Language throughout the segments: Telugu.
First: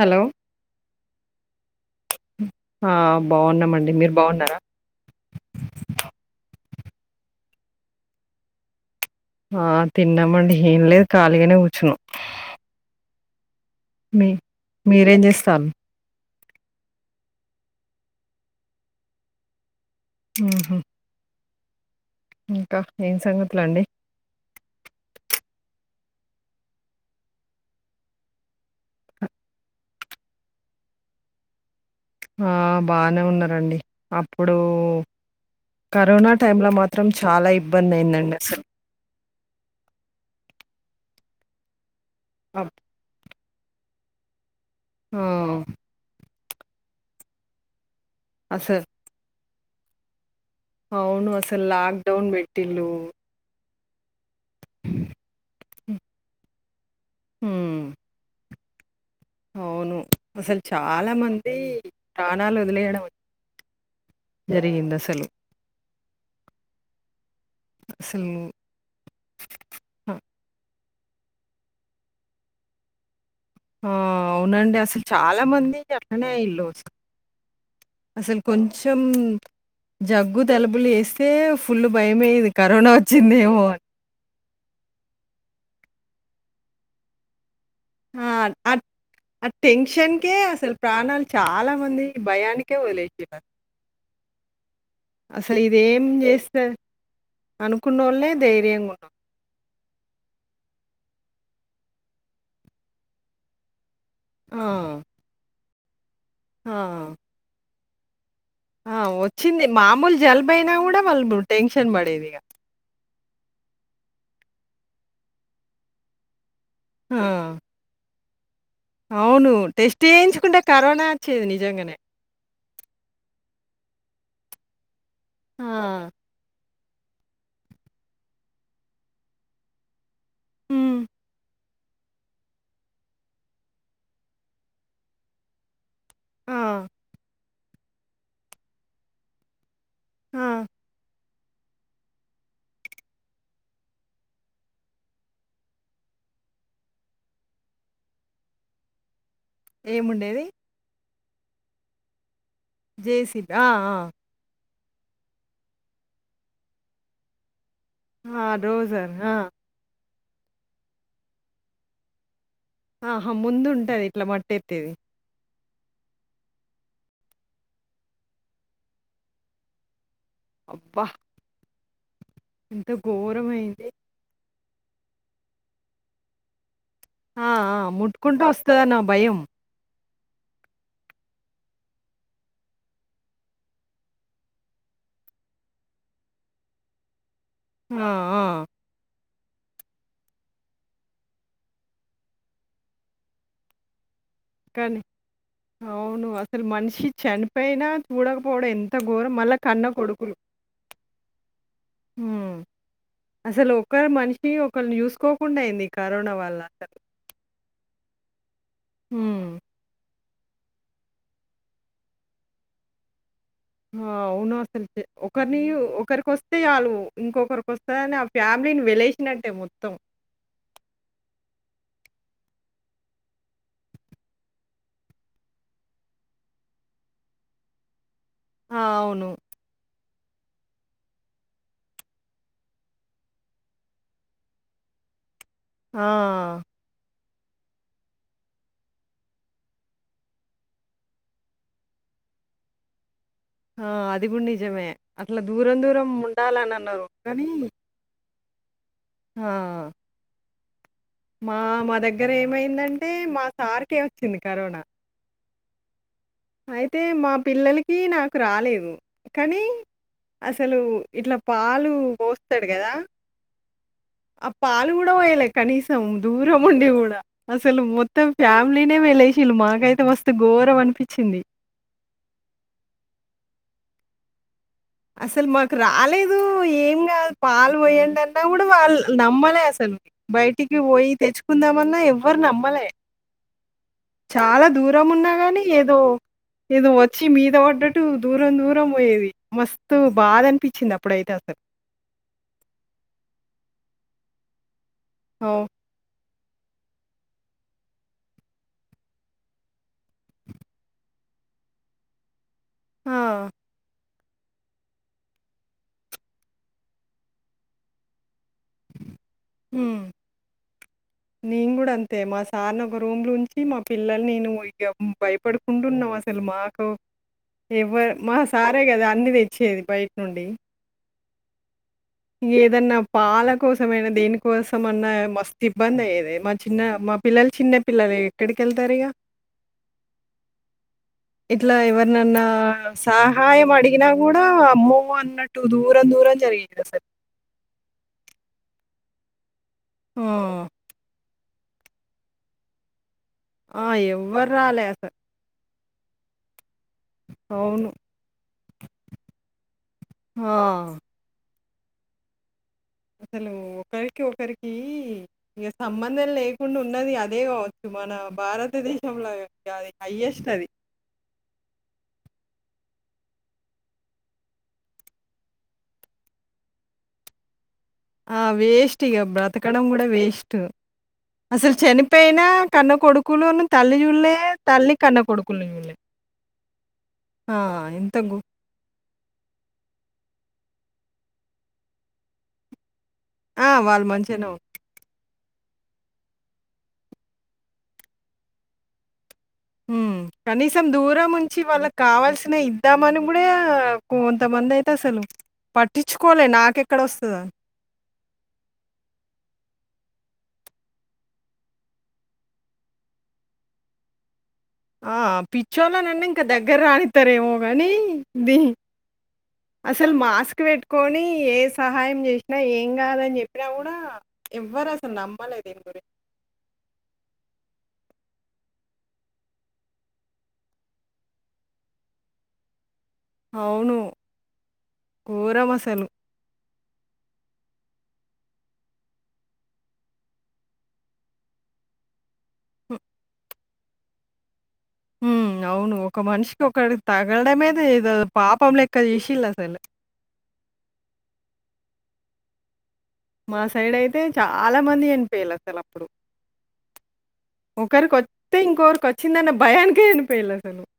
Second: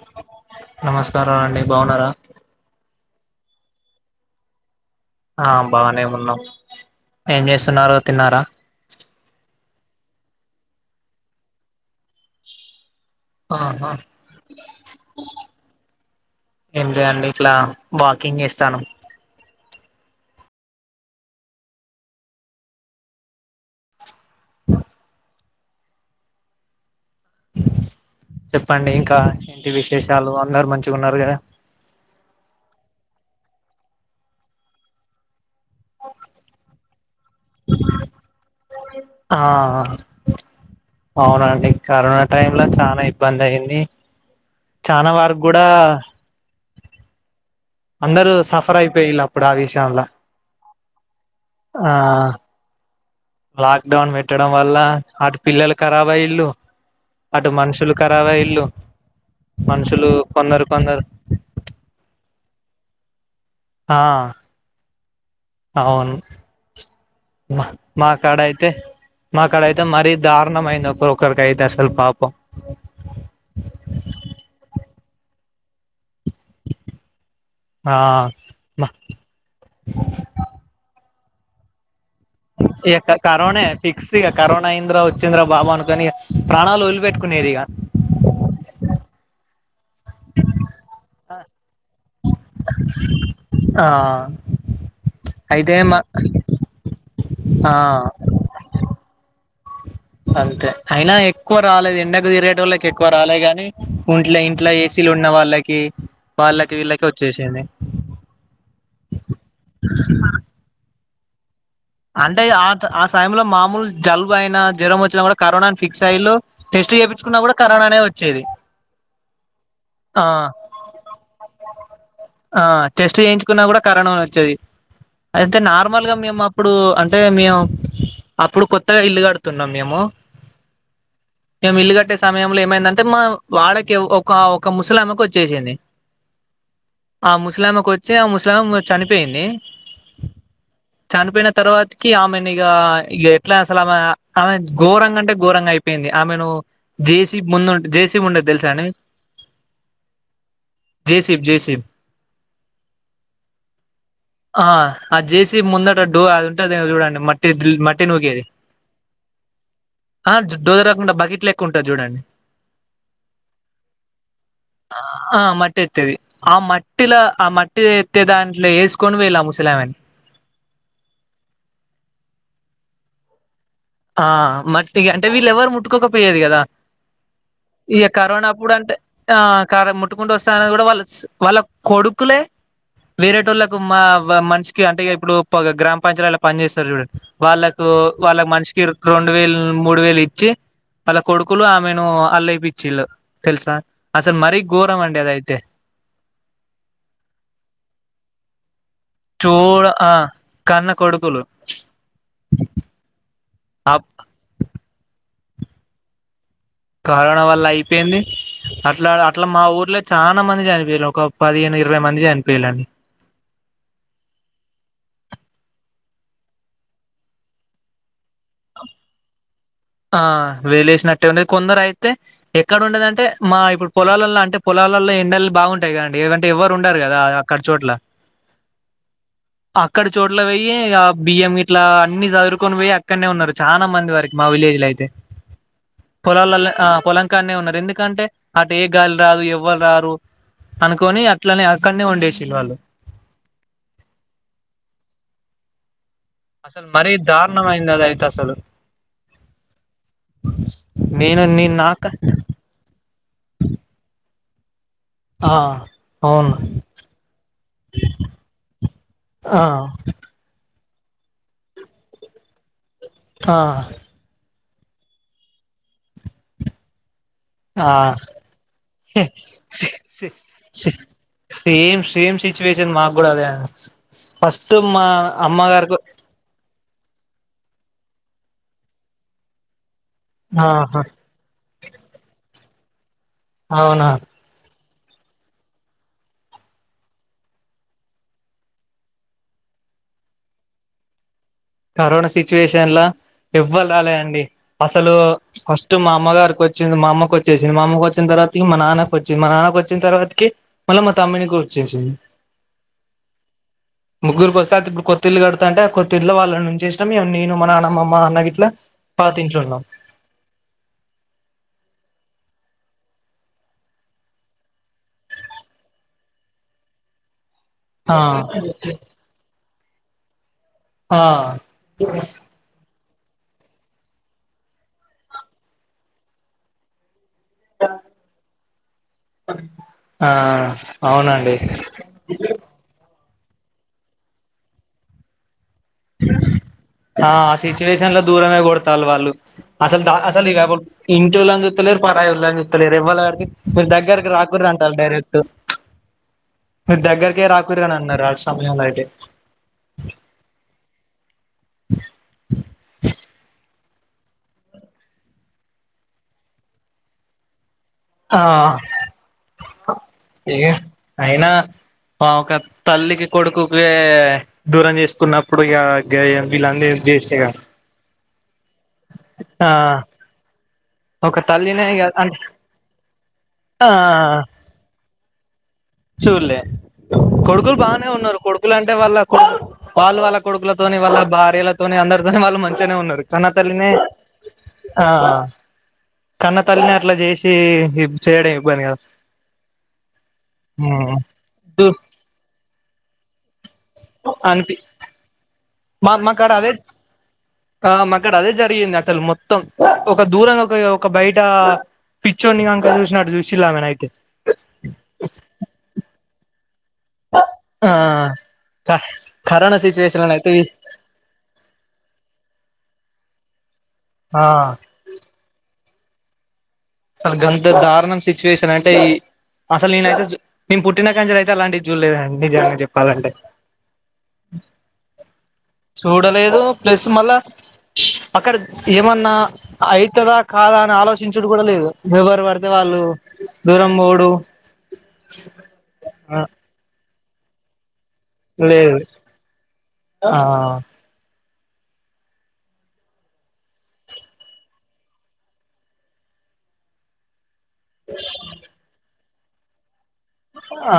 హలో నమస్కారం అండి బాగున్నారా ఆ బావున్నామండి. మీరు బావున్నారా? ఆ బానే ఉన్నాం ఏం చేస్తున్నారు తిన్నారా? ఆ తిన్నామండి ఏం లేదు ఖాళీగానే కూర్చునం ఆహా మీరేం చేస్తాళ్ళు? ఎం లేదండి అట్లా వాకింగ్ చేస్తానం ఉహు ఇంకా ఏం సంగతులండి? చెప్పండి ఇంకా ఇంటి విశేషాలు అందరు మంచిగా ఉన్నారు కదా ఆ బానే ఉన్నారండి అప్పుడు కరోనా టైమ్లా మాత్రం చాలా ఇబ్బంది అయిందండి అసలు ఆ అవునండి కరోనా టైమ్ లో చానా ఇబ్బంది అయింది. చానా ఆ వారకు కూడా అందరు సఫర్ అసలు అయిపోయిళ అప్పుడు ఆ విషయలా అవును అసలు లాక్ డౌన్ వెట్టిల్లు లాక్ డౌన్ పెట్టడం వల్ల అటు పిల్లలు కరాబయల్ళలు అటు హ్మ్ మనుషులు కరావ ఇల్లు అవును అసలు కొందరు చాలా మంది ప్రాణాలు వదిలేయడం ఆ జరిగిందస్ అవును మ్మ అసలు మాక్కడైతే మాక్కడైతే మరీ దారుణమ అయింది. ఒకరికి అయితే అసలు పాపం ఆ అవునండి అసలు చాలా మంది అట్లనే అఇల్లు ఆ అసలు కొంచెం జగ్గు తలబలు వేస్తే ఫుల్ భయమేది కరోనా ఇక కరోనే వచ్చిందేమోని ఫిక్స్ ఇక కరోనా ఏందిరా వచ్చింద్రా బాబా అనుకని ప్రాణాలు వదిలిపెట్టుకునేరు ఇగ ఆ అట్ అ టెన్ కషన్కే అసలు ప్రాణాలు చాలా మంది భయానికే వదిలేసిరు ఆ అసలు అయితే మా ఇదేం చేస్తా ఆ అనుకున్నోళ్లే దైర్యంగా ఉన్న అంతే అయినా ఎక్కువ రాలేదు ఎండకు తీరేగే టోళ్ళకి ఎక్కువ రాలే గాని ఉంట్లే ఆ! ఇంట్లో ఏసీలు ఉన్న వాళ్ళకి వాళ్ళకి ఆ! వీళ్ళకి వచ్చేసేంది. ఆ వచ్చింది మాముల్ జలుబయినా గుడా వాళ్ళు [unintelligible] టెన్షన్ పడేది ఇగ టైంలో మామూల్ జలుబయినా జ్వరం వచ్చినా కూడా కరోనాని ఫిక్స్ అయిళ్లు టెస్ట్ ఆ! చేపించుకున్న కూడా కరోనానే వచ్చేది. అవును టెస్ట్ ఆ చేయించుకుంటే కరోనా వచ్చేది నిజంగనే ఆ టెస్ట్ చేయించుకున్నా కూడా కరోనానే వచ్చేది అయితే ఆ! నార్మల్ గా మేమ్ అప్పుడు అంటే మియమ్ అప్పుడు కొత్తగా ఇల్లు కడుతున్నాం మేము హ్మ్ మేము ఇల్లు కట్టే సమయంలో ఏమైందంటే మా వాడకి ఒక ఒక ముసలామెకోచ్చేసింది ఆ ఆ ముసలామెకొచ్చి ఆ ముసలామె చనిపెయింది. ఆ తర్వాతకి ఆమెనిగ ఇగ ఎట్లా అసలామె ఆమె ఘోరంగంటే ఘోరంగా అయిపోయింది ఆమెను జేసిబ్ ముందుట్ జేసిముండే తెలుసా అండి మీకు ఏముండేది జేసిబ్ జేసిబ్ జేసిబ్ ఆ ఆ ఆ జేసీబ్ ముందట డో అది ఉంటదేమో చూడండి మట్టి మట్ ఆ రోజార్ ఆ ఆ డోజర్ కాకుండా బకెట్ లెక్క ఉంటది చూడండి. ఆహా ముందుంటది ఇట్లా మట్టి ఎత్తేది. ఆ మట్టి ఎత్తేది ఆ మట్టిలా ఆ మట్టి ఎత్తే దాంట్లో ఎసుకొని పోయిల్లు ముసలామెను అబ్బా ఎంత ఘోరమె ఆ మట్టి ఇగ అంటే వీళ్ళేవరు ముట్టుకోకపోయేది కదా ఆ! ఆ! ఇగ ముట్టుకుంటే కరోనప్పుడు వస్తదన్న అంటే భయం. ఆ కారం ముట్టుకుంటా వస్తాన్నది గుడా వాళ్ళస్ వాళ్ళ కొడుకులే వేరే టోళ్లకు మా మనిషికి అంటే ఇప్పుడు పగ గ్రామ పంచాయతిలల్ల పని చేస్తరు చూడండి. వాళ్ళకు ఆ! ఆ! వాళ్ళక్ మనిషికి రెండు వేలు మూడు వేలు ఇచ్చి వాళ్ళ కొడుకులు ఆమెను అల్లఎపిచ్చిళ్ళు తెలుసా అసలు మరీ కనీ ఘోరం అండి అదయితే అవును అసలు మనిషి చనిపోయినా చూడకపోవడేం చూడ ఆ కన్న కొడుకులు మ్మ్ అసలు ఆ ఒకరు మనిషి ఒకల్ని చూసుకోకుండయింది కరోనా వల్ల అసలు. కరోనా వల్ల అయిపోయింది అట్ల అట్ల హ్మ్. మా ఊర్లే చానా మంది చనిపోయిర్రు ఒక పదిహేను, ఇరవై మంది చనిపోయలండి. ఆ అవును అసల్కి ఒకరిని ఒకరికొస్తే చాలు ఇంకొకరికొస్తదని ఫ్యామిలీని వెలేషినట్టే మొ ఆ వేలేసినట్టే ఉండేది కొందరు అయి అయితే ఎక్కడ ఉండెదంటే మా ఇప్పుడు పొలాలల్లో అంటే పొలాలల్లో ఎండల్ బాగుంటయి కదండి లేదంటే ఎవరు ఉండరు. లేదా అది అక్కడ్ చోట్ల ఆ అవును ఇక్కడ చోట్ల పోయి ఆ బియ్యం గిట్లా అన్ని సదురుకొని పోయి అక్కడ్నే ఉన్నరు చానా మంది వరకి మా విలేజ్ ఎట్లాయితే ఆ! పొల్లాల ఆ కాన్నే ఉన్నరు ఎందుకంటే అటు ఏ గాల్ రాదు ఎవ్వల్ రారు. అనుకొని అట్లనే అక్కడ్నే వండేసిళ్ వాళ్ళు. ఆ అది గుడ్ నిజమే అట్ల దూరం దూరం ఉ అసలు మరీ దారుణమయింది అదైతే అసలు. హ నేను మా నేను మా నాక దగ్గర ఏమైందంటే మా సార్కే వచ్చింది కరోనా. ఆ అవును అయితే మా పిల్లలకి నాకు రాలేదు ఆ కనీ అసలు ఇట్లా పాలు పోస్తడు కదా ఆ పాలు కూడా పోయలే కనీసం దూరం ఉండి కూడా. అసలు ఆ మొత్తం ఫ్యామిలీనేే వెలేశిళ్ళు. మాకైతే మస్తు ఘోరం అనిపి సేమ్ సేమ్ సిచ్యువేషన్ మాకు కూడా అదే ఫస్ట్ మా అసలు మాకు అమ్మగారికి రాలేదు, ఏం కాదు పాలు పోయండి అ న్నాకూడా వాళ్ళు నమ్మలే అసలు బయటికి ఆహా పోయి తెచ్చుకుందామన్నా ఎవ్వరు నమ్మ మ్మలే అవునా దూరంఉన్నా గాని ఏదో ఏదో వచ్చి మీద పడ్డట్టు దూరం దూరం పోయేది. మస్తు బాధ అనిపిచ్చింది అప్పుడైతే అసలు. కరోనా సిచ్యువేషన్ల ఎవ్వరు రాలే అండి. అస్సలు ఓహ్! ఫస్ట్ మా అమ్మగారు కువచ్చింది మా అమ్మకు వచ్చేసింది. మా అమ్మకు వచ్చిన తర్వాత ఇగ మా నాన్నకు వచ్చింది. మా నాన్నకు వచ్చిన తర్వాతకి మళ్ళా మా తమ్మునికి వచ్చేసింది. ఆ ముగ్గురికి వస్తే అతేఇప్పుడు కొత్తిళ్లుకడుతాంటే ఆ కొత్తింట్లో వాళ్ళనుంచేశినం ఇగ నేను, మానాన్న, మాఅన్నా గిట్ల ట్ల పాతింట్ల ఉన్నం. హ్మ్. నేను కూడా అంతే మా సార్ని ఒక రూమ్లుంచి మా పిల్లలు, నేను ఇగ భయపడుకుంటున్నం. అసలు మాకు ఎవరు మా సారే కదా అన్ని తెచ్చేది బయటినుండి. ఆ ఏదన్నా పాల కోసమైనా దేనికోసం అన్నా మస్తు ఇబ్బంది అయ్యెది. మా చిన్న మా పిల్లలుచిన్నపిల్లలే ఎక్కడికి ఎళ్తారు ఇగా. ఆ అవునండి ఇట్లా ఎవరినన్నా సాహాయం అడిగినా కూడా అమ్మో అన్న ఆ ఆ సిచ్యువేషన్ల దూరమే కొడుత్ తాల్లువాళ్ళు అసలు అసలు ఆ! ఇగా ఇంటోళ్ళని చూత్తలేరు, పరాయోళ్ళని చూత్తలేరు ఎవ్వరుగాని ఆ! మీరు దగ్గరికి ఎవ్వరు రాకుల్లి రాలే అంటాల్లు అసలు. డైరెక్ట్. మీరు దగ్గరికే రాకూర్రి అవును. అని అన్నరు ఆ సమయంలో అయితే. ఆ! [inaudible] అసలు ఒకరికి ఒకరికి ఇగ సంబంధం లేకుండా ఉన్నది అదే గావ కి మన ఆ భారతదేశంలో అది హయ్యెస్ట్ ఇగ అది. అయినా ఒక తల్లికి కొడుకు కే దూరం చేసుకున్నప్పుడు ఇగ గయ్యాన్ని వీళంన్ని [unintelligible] చేశినయిగా ఆ వేస్ట్ ఇగ బ్రతకడం కూడా వేస్ట్. ఒక అసలు తల్లినే ఇగ అంటే చనిపోయినా కన్న కొడుకులను తల్లి చూల్లే, తల్లి కన్న కొడుకు చూల్లే. ఆ! కొడుకులు బానే ఎంత గు ఉన్నరు. కొడుకులు అంటే వాళ్ళ కొడుకు వాళ్ళువాళ్ళ కొడుకులతోని వాళ్ళ భార్యలతోని అందరితోని వాళ్ళు మంచిగనే ఉన్నరు. కన్న ఆ! తల్లినే వాళ్ళు మంచిగానే ఉన్నారు. ఆ కన్న తల్లినే అట్లా చేశి చేయడం ఇబ్బంది కదా. హ్ కనీసం దూరం ఉంచి దు వాళ్ళకి కావాల్సినయి ఇద్దామని కూడా కొంతమంది అనిపి అయితే అసలు మా పట్టించుకోలే మాక్కడ అదే నాకెక్కడొస్తదా? ఆ మాక్కడ అదే జరిగింది అసలు మొత్తం ఒక దూరంగా ఒక ఒక బయట పిచ్చొండి అంక చూసినట్టు చూసిలామెన అయితే ఆ పిచ్చోళనన్న ఇంకా దగ్గర రానిస్తారేమో గాని ఆ దీ కరోనా అసలు సిచ్యువేషన్ లోనైతే మాస్క్ పెట్టుకొని ఏ సహాయం చేసినా ఏం గా కాదని చెప్పినా కూడా ఆ ఎవ్వరు అసలు నమ్మలే దీని గురి అసలు గంత దారుణం సిచ్యువేషన్ అంటే ఈ అసలు నేనైతే జూ నీ పుట్టిన కాడి నుంచి అయితే అలాంటి జూలేదం నిజంగా చెప్ప పాలంటే అవును. ఘోరమసలు. చూడలేదు ప్లస్ మళ అక్కడ ఏమన్నా అవుతుందా కాదా అని ఆలోచించుడు కూడా లేదు ఎవరు పడితే వాళ్ళు దూరం పోడు ఉ అవును ఒక మనిషికి ఒకడికి తగలడమే ది ఏదో పాపం లెక్క చేసిల్లో అసలు బ మా సైడ్ అయితే చాలా మంది చనిపోయిలు అసలు అప్పుడు ఒకరికిొస్తే ఇంకొరికి వచ్చిందన్న భయానికే చ ఆ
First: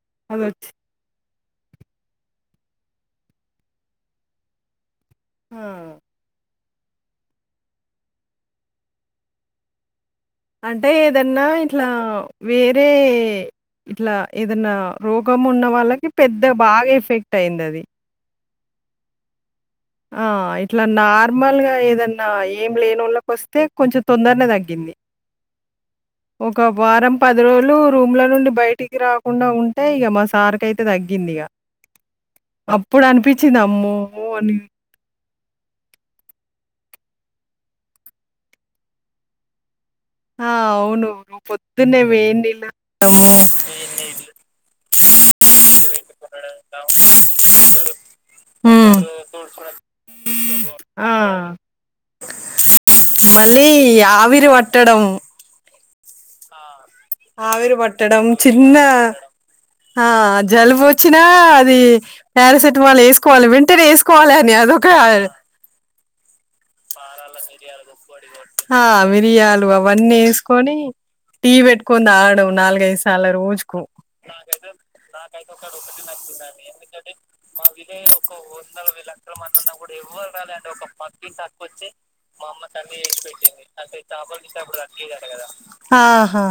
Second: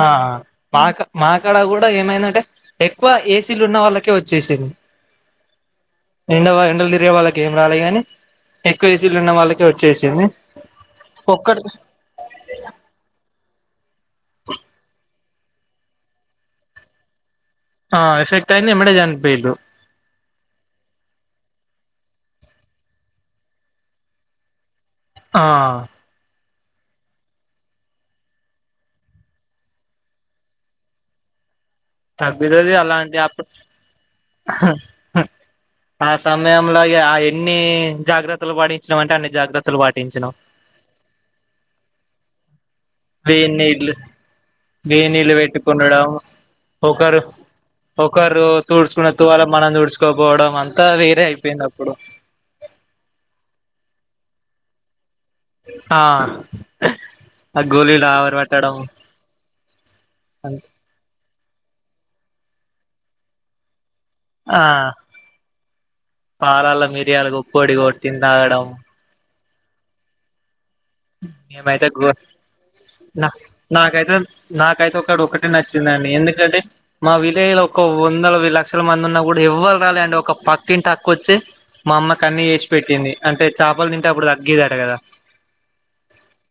మాక మాక్కడ కూడా ఏమైందంటే ఎక్కువ ఏసీలు ఉన్న వాళ్ళకే వచ్చేసింది ఆ! నిన్నవా ండలు తిరిగే వాళ్ళకి ఏం రాలే గాని ఎక్కువ ఏసీలు ఉన్న వాళ్ళకే వచ్చేసింది అంటే ఏదన్నా ఒక్కటి ఇట్లా వేరే ఇట్లా ఏదనా రోగం ఉన్న వాళ్ళకి పెద్ద బాగా ఎఫెక్ట్ అయింది అది టాయింది ఎమడే చనిపోయిల్లు ఆ ఇట్లా నార్మల్గా ఏదన్నా ఏం లేని వాళ్ళకి వస్తే కొంచెం తొందరనే తగ్గింది ఆ ఒక వారం పది రోజులు రూమ్ల నుండి బయటికి రాకుండా ఉంటే ఇక మా సార్కి అయితే తగ్గింది ఇగా తగ్గుతది అప్పుడు అలాంటి అనిపించింది అమ్మో అని హ ఆ సమయంంలో ఇగ ఆ ఎన్ని జాగ్రత్తలు పాడించడం అంటే అన్ని జాగ్రత్తలు పాటి ఆ అవును పొద్దునేే వేడి నీళ్లు వే నీళ్లు వే నీళ్లుు పెట్టుకునడం ఒకరు ఒకరు హ్మ్. తుడుచుకున్న తువాలా మనం తుడ్చుకోపోవడం అంతా వేరే అయిపోయింది అప్పుడు మళ్లీ ఆవిరి పట్టడంం ఆ ఆ ఆవిరి గోలీలు పట్టడం ఆవిరి పట్టడం చిన్న ఆ జలుబు వచ్చినా అది పారాసెటమాల్ వేసుకోవాలి వింటనే వేసుకోవాలి అని ఆ అదొక పారాల పాలల్ల మిరియాలు పొడి మిరియాల కొట్టి పొడి కొట్టు తాగడం హా వే దు అవన్నీ వేసుకొని టీ పెట్ మేమైతే కొని గో తాగడం నాలుగైదు నా సార్ల రోజుకు నాకైతే నాకైతే ఒకటి ఒకటే నాకైతే ఒకటే నచ్చిందండి ఎందుకంటే నచ్చిందండి ఏంది కంటే మా విలేజ్ లో మా వీదే ఒక వందల లక్షల వందల మంది ఉన్నా లక్షల కూడా మందిన్నా ఎవ్వరు కూడా రాలే అండి ఎవరు ఒక రాలే అంటే ఒక పక్కింటి అక్క పక్క వచ్చి ఇంటి అక్క వచ్చి మా అమ్మకు అన్ని మా అమ్మ చేసి కి అన్ని పెట్టింది చేసి అంటే పెట్టింది చేపలు అంటే తింటే అప్పుడు చాపలు తింటే తగ్గేదట అప్పుడు కదా తగ్గిద్ది కదా ఆహా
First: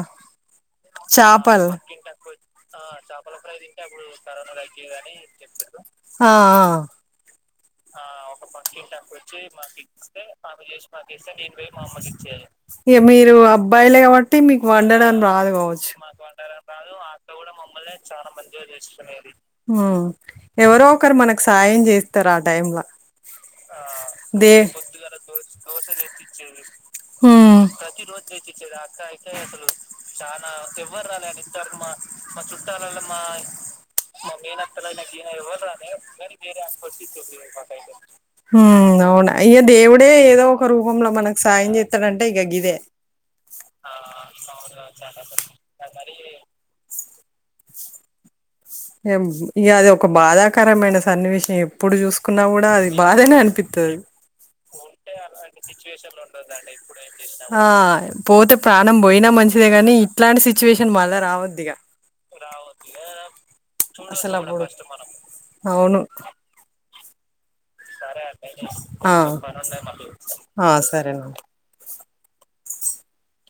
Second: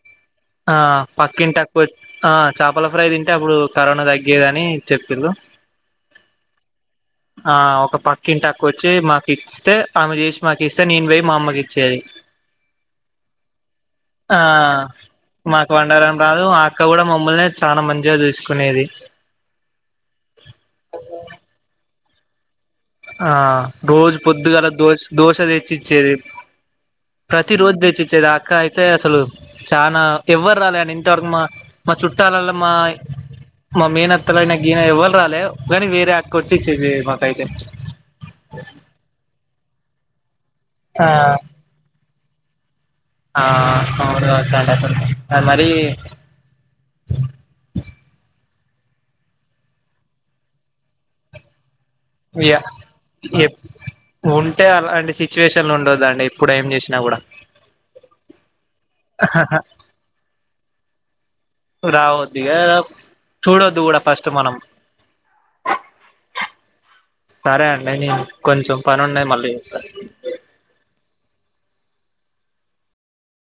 ఆ పక్కింటి చాపలు. కోచ్ ఆ చేపల ఫ్రై తింటే అప్పుడు కరోనా తగ్గేదని చెప్పిళు ఆ ఆ ఆ ఒక పక్కింటిక్కు వచ్చి మాకు ఇస్తే ఆమె చేసి మాకి ఇస్తే నేను పోయి మా అమ్మకి ఇచ్చేది య ఇగ మీరు అబ్బాయిలే కాబట్టి ఆ మీకు వండడం రాదు మాకు కావచ్చు. వండడం రాదు ఆ అక్క కూడా మమ్మల్నే చాలా మంచిగా చూసుకునేది హ్మ్. ఎవరో ఒకరు మనకు సాయం చేస్తారు ఆ టైమ్ లో ఆ రోజు పొద్దుగాల దోశ దోశ తెచ్చి ఇచ్చేది ప్రతి హ్మ్. రోజు తెచ్చి ఇచ్చేది ఆ అక్క అయితే అసలు చ చాలా ఎవరు రాలే మా చుట మా చుట్టాలలో మా మా మేనత్తలు గీన ఎవ్వరు రాలే కానీ వేరే అక్క వచ్చి ఇచ్చే మాకు అయితే ఉమ్ అవునా ఇయక దేవుడే ఏదో ఒక రూపంలో ఆ మనకు సాయం చేస్తాడంటడి టా గిదే ఆ అవును గవచ్చు చాలా మరి ఇ అది ఒక బాధాకరమైన సన్నివేశం ఇప్పుడు చూసుకున్నా ఇగ కూడా అది బాధేనే ఎప్ అనిపిస్తాతాది ఉంటే అలాంటి సిచ్యువేషన్లు ఉండొద్దండి ఇప్పుడు ఏం చేసినా కూడా పోతే ప్రాణం పోయి యినా మంచిదే కాగానీ ఇలాంటి సిచువేషన్ మళ్ళా రా రావద్దు ఇక అస్సల అవును సరే అండి నేను కొంచెం పని ఆ ఉన్నది మళ్ళీ చేస్తా ఆ సరేనండి